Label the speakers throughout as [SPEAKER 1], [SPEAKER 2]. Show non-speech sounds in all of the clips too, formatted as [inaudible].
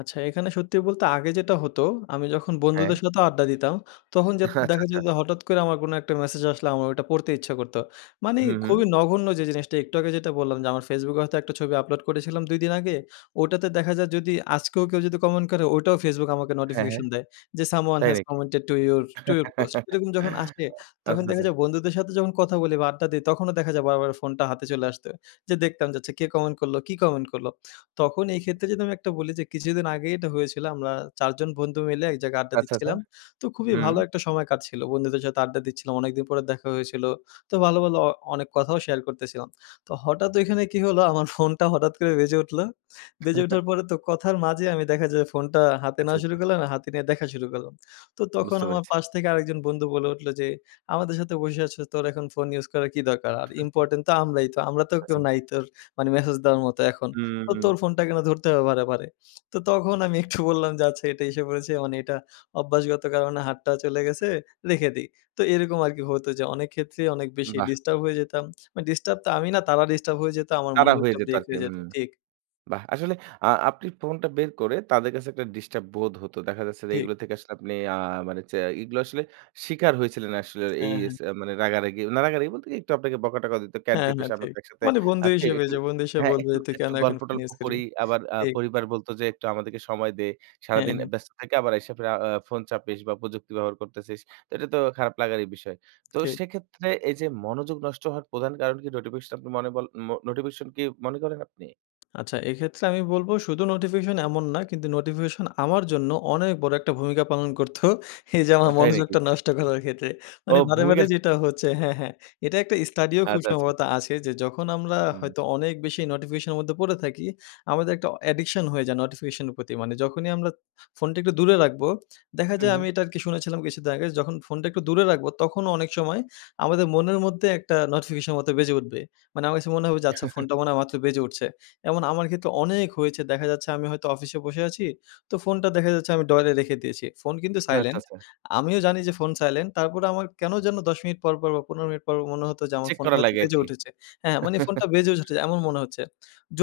[SPEAKER 1] আচ্ছা, এখানে সত্যি বলতে আগে যেটা হতো আমি যখন
[SPEAKER 2] হ্যাঁ।
[SPEAKER 1] বন্ধুদের সাথেও আড্ডা দিতাম, তখন যা
[SPEAKER 2] আচ্ছা,
[SPEAKER 1] দেখা যায়
[SPEAKER 2] আচ্ছা।
[SPEAKER 1] যে হঠাৎ করে আমার কোনো একটা মেসেজ আসলে আমার ওটা পড়তে ইচ্ছা করত। মানে
[SPEAKER 2] হুম, হুম।
[SPEAKER 1] খুবই নগণ্য যে জিনিসটা একটু আগে যেটা বললাম যে আমার Facebook এ হয়তো একটা ছবি আপলোড করেছিলাম ২ দিন আগে, ওটাতে দেখা যায় যদি আজকেও কেউ যদি কমেন্ট করে ওটাও Facebook আমাকে
[SPEAKER 2] হ্যাঁ, হ্যাঁ।
[SPEAKER 1] নোটিফিকেশন দেয়। যে, "Someone
[SPEAKER 2] তাই
[SPEAKER 1] has
[SPEAKER 2] নাকি?
[SPEAKER 1] commented to your to your post."
[SPEAKER 2] [chuckles]
[SPEAKER 1] এরকম যখন আসে তখন
[SPEAKER 2] আচ্ছা,
[SPEAKER 1] দেখা
[SPEAKER 2] আচ্ছা।
[SPEAKER 1] যায় বন্ধুদের সাথে যখন কথা বলি বা আড্ডা দেই তখনও দেখা যায় বারবার ফোনটা হাতে চলে আসতো। যে দেখতাম যে, "আচ্ছা কে কমেন্ট করলো, কি কমেন্ট করলো?" তখন এই ক্ষেত্রে যদি আমি একটা বলি যে কিছুদিন আগেই এটা হয়েছিল। আমরা ৪ জন বন্ধু মিলে এক জায়গায় আড্ডা
[SPEAKER 2] আচ্ছা, আচ্ছা।
[SPEAKER 1] দিচ্ছিলাম। তো খুবই
[SPEAKER 2] হুম।
[SPEAKER 1] ভালো একটা সময় কাটছিল। বন্ধুদের সাথে আড্ডা দিচ্ছিলাম। অনেকদিন পরে দেখা হয়েছিল। তো ভালো, ভালো আ অনেক কথাও শেয়ার করতেছিলাম। তো হঠাৎ ঐখানে কি হলো আমার ফোনটা হঠাৎ করে বেজে উঠল। বেজে
[SPEAKER 2] [chuckles]
[SPEAKER 1] উঠার পরে তো কথার মাঝে আমি দেখা যায় ফোনটা হাতে
[SPEAKER 2] আচ্ছা,
[SPEAKER 1] নেওয়া শুরু
[SPEAKER 2] আচ্ছা।
[SPEAKER 1] করলাম, আর হাতে নিয়ে দেখা শুরু করলাম। তো তখন
[SPEAKER 2] বুঝতে
[SPEAKER 1] আমার
[SPEAKER 2] পেরেছি।
[SPEAKER 1] পাশ থেকে আরেকজন বন্ধু বলে উঠল যে, "আমাদের সাথে বসে আছো তোর এখন ফোন ইউজ করার কী দরকার? আর
[SPEAKER 2] [chuckles]
[SPEAKER 1] ইম্পোর্টেন্ট তো আমরাই তো আমরা তো কেউ
[SPEAKER 2] আচ্ছা।
[SPEAKER 1] নাই তোর মানে মেসেজ দেওয়ার মতো এখন। তো
[SPEAKER 2] হুম।
[SPEAKER 1] তোর ফোনটা কেন ধরতে হবে বারেবারে?" তো তখন আমি একটু বললাম যে, "আচ্ছা এটা এসে পড়েছে মানে এটা অভ্যাসগত কারণে হাতটা চলে গেছে, রেখে দিই।" তো এরকম আর কি হতো যে অনেক ক্ষেত্রেই অনেক বেশি
[SPEAKER 2] বাহ!
[SPEAKER 1] ডিস্টার্ব হয়ে যেতাম। মানে ডিস্টার্ব তো আমি না তারা ডিস্টার্ব হয়ে যেত, আমার
[SPEAKER 2] তারা হয়ে
[SPEAKER 1] মনোযোগটা
[SPEAKER 2] যেত
[SPEAKER 1] ব্রেক
[SPEAKER 2] আরকি।
[SPEAKER 1] হয়ে যেত।
[SPEAKER 2] হুম।
[SPEAKER 1] ঠিক।
[SPEAKER 2] বাহ! আসলে আ আপনি ফোনটা বের করে তাদের কাছে একটা ডিস্টার্ব বোধ হত। দেখা যাচ্ছে যে
[SPEAKER 1] ঠিক।
[SPEAKER 2] এগুলো থেকে আসলে আপনি আ মানে চে এগুলো আসলে শিকার হয়েছিলেন আসলে এই
[SPEAKER 1] হ্যাঁ,
[SPEAKER 2] ইস
[SPEAKER 1] হ্যাঁ।
[SPEAKER 2] মানে রাগারাগি না রাগারাগি বলতে কি একটু আপনাকে বকাটকা দিত। "ক্যান
[SPEAKER 1] হ্যাঁ,
[SPEAKER 2] টিপিস?
[SPEAKER 1] হ্যাঁ,
[SPEAKER 2] আমরা
[SPEAKER 1] ঠিক।
[SPEAKER 2] তো একসাথে
[SPEAKER 1] মানে বন্ধু
[SPEAKER 2] আছি
[SPEAKER 1] হিসেবে
[SPEAKER 2] একটু
[SPEAKER 1] যে বন্ধু হিসেবে
[SPEAKER 2] হ্যাঁ
[SPEAKER 1] বলবে,
[SPEAKER 2] একটু
[SPEAKER 1] "তুই কেন
[SPEAKER 2] একটু
[SPEAKER 1] এখন
[SPEAKER 2] গল্প
[SPEAKER 1] ফোন
[SPEAKER 2] টল্প
[SPEAKER 1] ইউজ করবি?"
[SPEAKER 2] করি," আবার আ
[SPEAKER 1] ঠিক।
[SPEAKER 2] পরিবার বলত যে, "একটু আমাদেরকে সময় দে।
[SPEAKER 1] হ্যাঁ,
[SPEAKER 2] সারাদিন
[SPEAKER 1] হ্যাঁ।
[SPEAKER 2] ব্যস্ত থাইকা আবার আইসা ফেরা আ ফোন চাপিস বা প্রযুক্তি ব্যবহার করতেছিস।" তো এটা তো খারাপ লাগারই বিষয়। তো
[SPEAKER 1] ঠিক।
[SPEAKER 2] সেক্ষেত্রে এই যে মনোযোগ নষ্ট হওয়ার প্রধান কারণ কি নোটিফিকেশন আপনি মনে বল মো নোটিফিকেশন কি মনে করেন আপনি?
[SPEAKER 1] আচ্ছা। এক্ষেত্রে আমি বলবো শুধু নোটিফিকেশন এমন না কিন্তু নোটিফিকেশন আমার জন্য অনেক বড় একটা ভূমিকা পালন করত এই যে
[SPEAKER 2] ও
[SPEAKER 1] আমার
[SPEAKER 2] তাই নাকি?
[SPEAKER 1] মনোযোগটা নষ্ট করার ক্ষেত্রে।
[SPEAKER 2] ও
[SPEAKER 1] মানে বারে,
[SPEAKER 2] ভূমিকা
[SPEAKER 1] বারে যেটা হচ্ছে হ্যাঁ, হ্যাঁ। এটা একটা স্টাডিও খুব
[SPEAKER 2] আচ্ছা, আচ্ছা।
[SPEAKER 1] সম্ভবত আছে যে যখন আমরা
[SPEAKER 2] হুম।
[SPEAKER 1] হয়তো অনেক বেশি নোটিফিকেশন এর মধ্যে পড়ে থাকি, আমাদের একটা অ অ্যাডিকশন হয়ে যায় নোটিফিকেশন এর প্রতি। মানে যখনই আমরা ফোনটা একটু দূরে রাখবো, দেখা
[SPEAKER 2] হুম,
[SPEAKER 1] যায় আমি
[SPEAKER 2] হুম।
[SPEAKER 1] এটা আরকি শুনেছিলাম কিছুদিন আগে যখন ফোনটা একটু দূরে রাখবো তখনও অনেক সময় আমাদের মনের মধ্যে একটা নোটিফিশনে মতো বেজে উঠবে। আমার কাছে মনে হবে যে আচ্ছা
[SPEAKER 2] [chuckles]
[SPEAKER 1] ফোনটা মনে হয় মাত্র বেজে উঠছে। এমন আমার ক্ষেত্রে অনেক হয়েছে দেখা যাচ্ছে আমি হয়তো অফিসে বসে আছি তো ফোনটা দেখা যাচ্ছে আমি ড্রয়ারে রেখে দিয়েছি। ফোন কিন্তু
[SPEAKER 2] আচ্ছা,
[SPEAKER 1] সাইলেন্ট,
[SPEAKER 2] আচ্ছা।
[SPEAKER 1] আমিও জানি যে ফোন সাইলেন্ট তারপরে আমার কেন যেনো ১০ মিনিট পরপর বা ১৫ মিনিট পর মনে হতো যে আমার
[SPEAKER 2] চেক
[SPEAKER 1] ফোনটা
[SPEAKER 2] করা
[SPEAKER 1] হয়তো
[SPEAKER 2] লাগে
[SPEAKER 1] বেজে
[SPEAKER 2] আরকি।
[SPEAKER 1] উঠেছে। হ্যাঁ, মানে ফোনটা
[SPEAKER 2] [chuckles]
[SPEAKER 1] বেজেও উঠেছে এমন মনে হচ্ছে,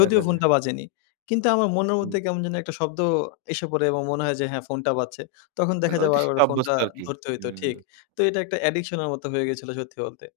[SPEAKER 2] আচ্ছা, আচ্ছা।
[SPEAKER 1] ফোনটা বাজেনি। কিন্তু আমার মনের
[SPEAKER 2] হুম।
[SPEAKER 1] মধ্যে কেমন যেন একটা শব্দ এসে পড়ে এবং মনে হয় যে হ্যাঁ ফোনটা বাজছে। তখন
[SPEAKER 2] মানে
[SPEAKER 1] দেখা যায়
[SPEAKER 2] ঐটার সাথে
[SPEAKER 1] বারেবারে
[SPEAKER 2] অভ্যস্ত
[SPEAKER 1] ফোনটা
[SPEAKER 2] আরকি।
[SPEAKER 1] ধরতে হইতো, ঠিক।
[SPEAKER 2] হুম।
[SPEAKER 1] তো এটা একটা অ্যাডিকশনের মতো হয়ে গেছিলো সত্যি বলতে।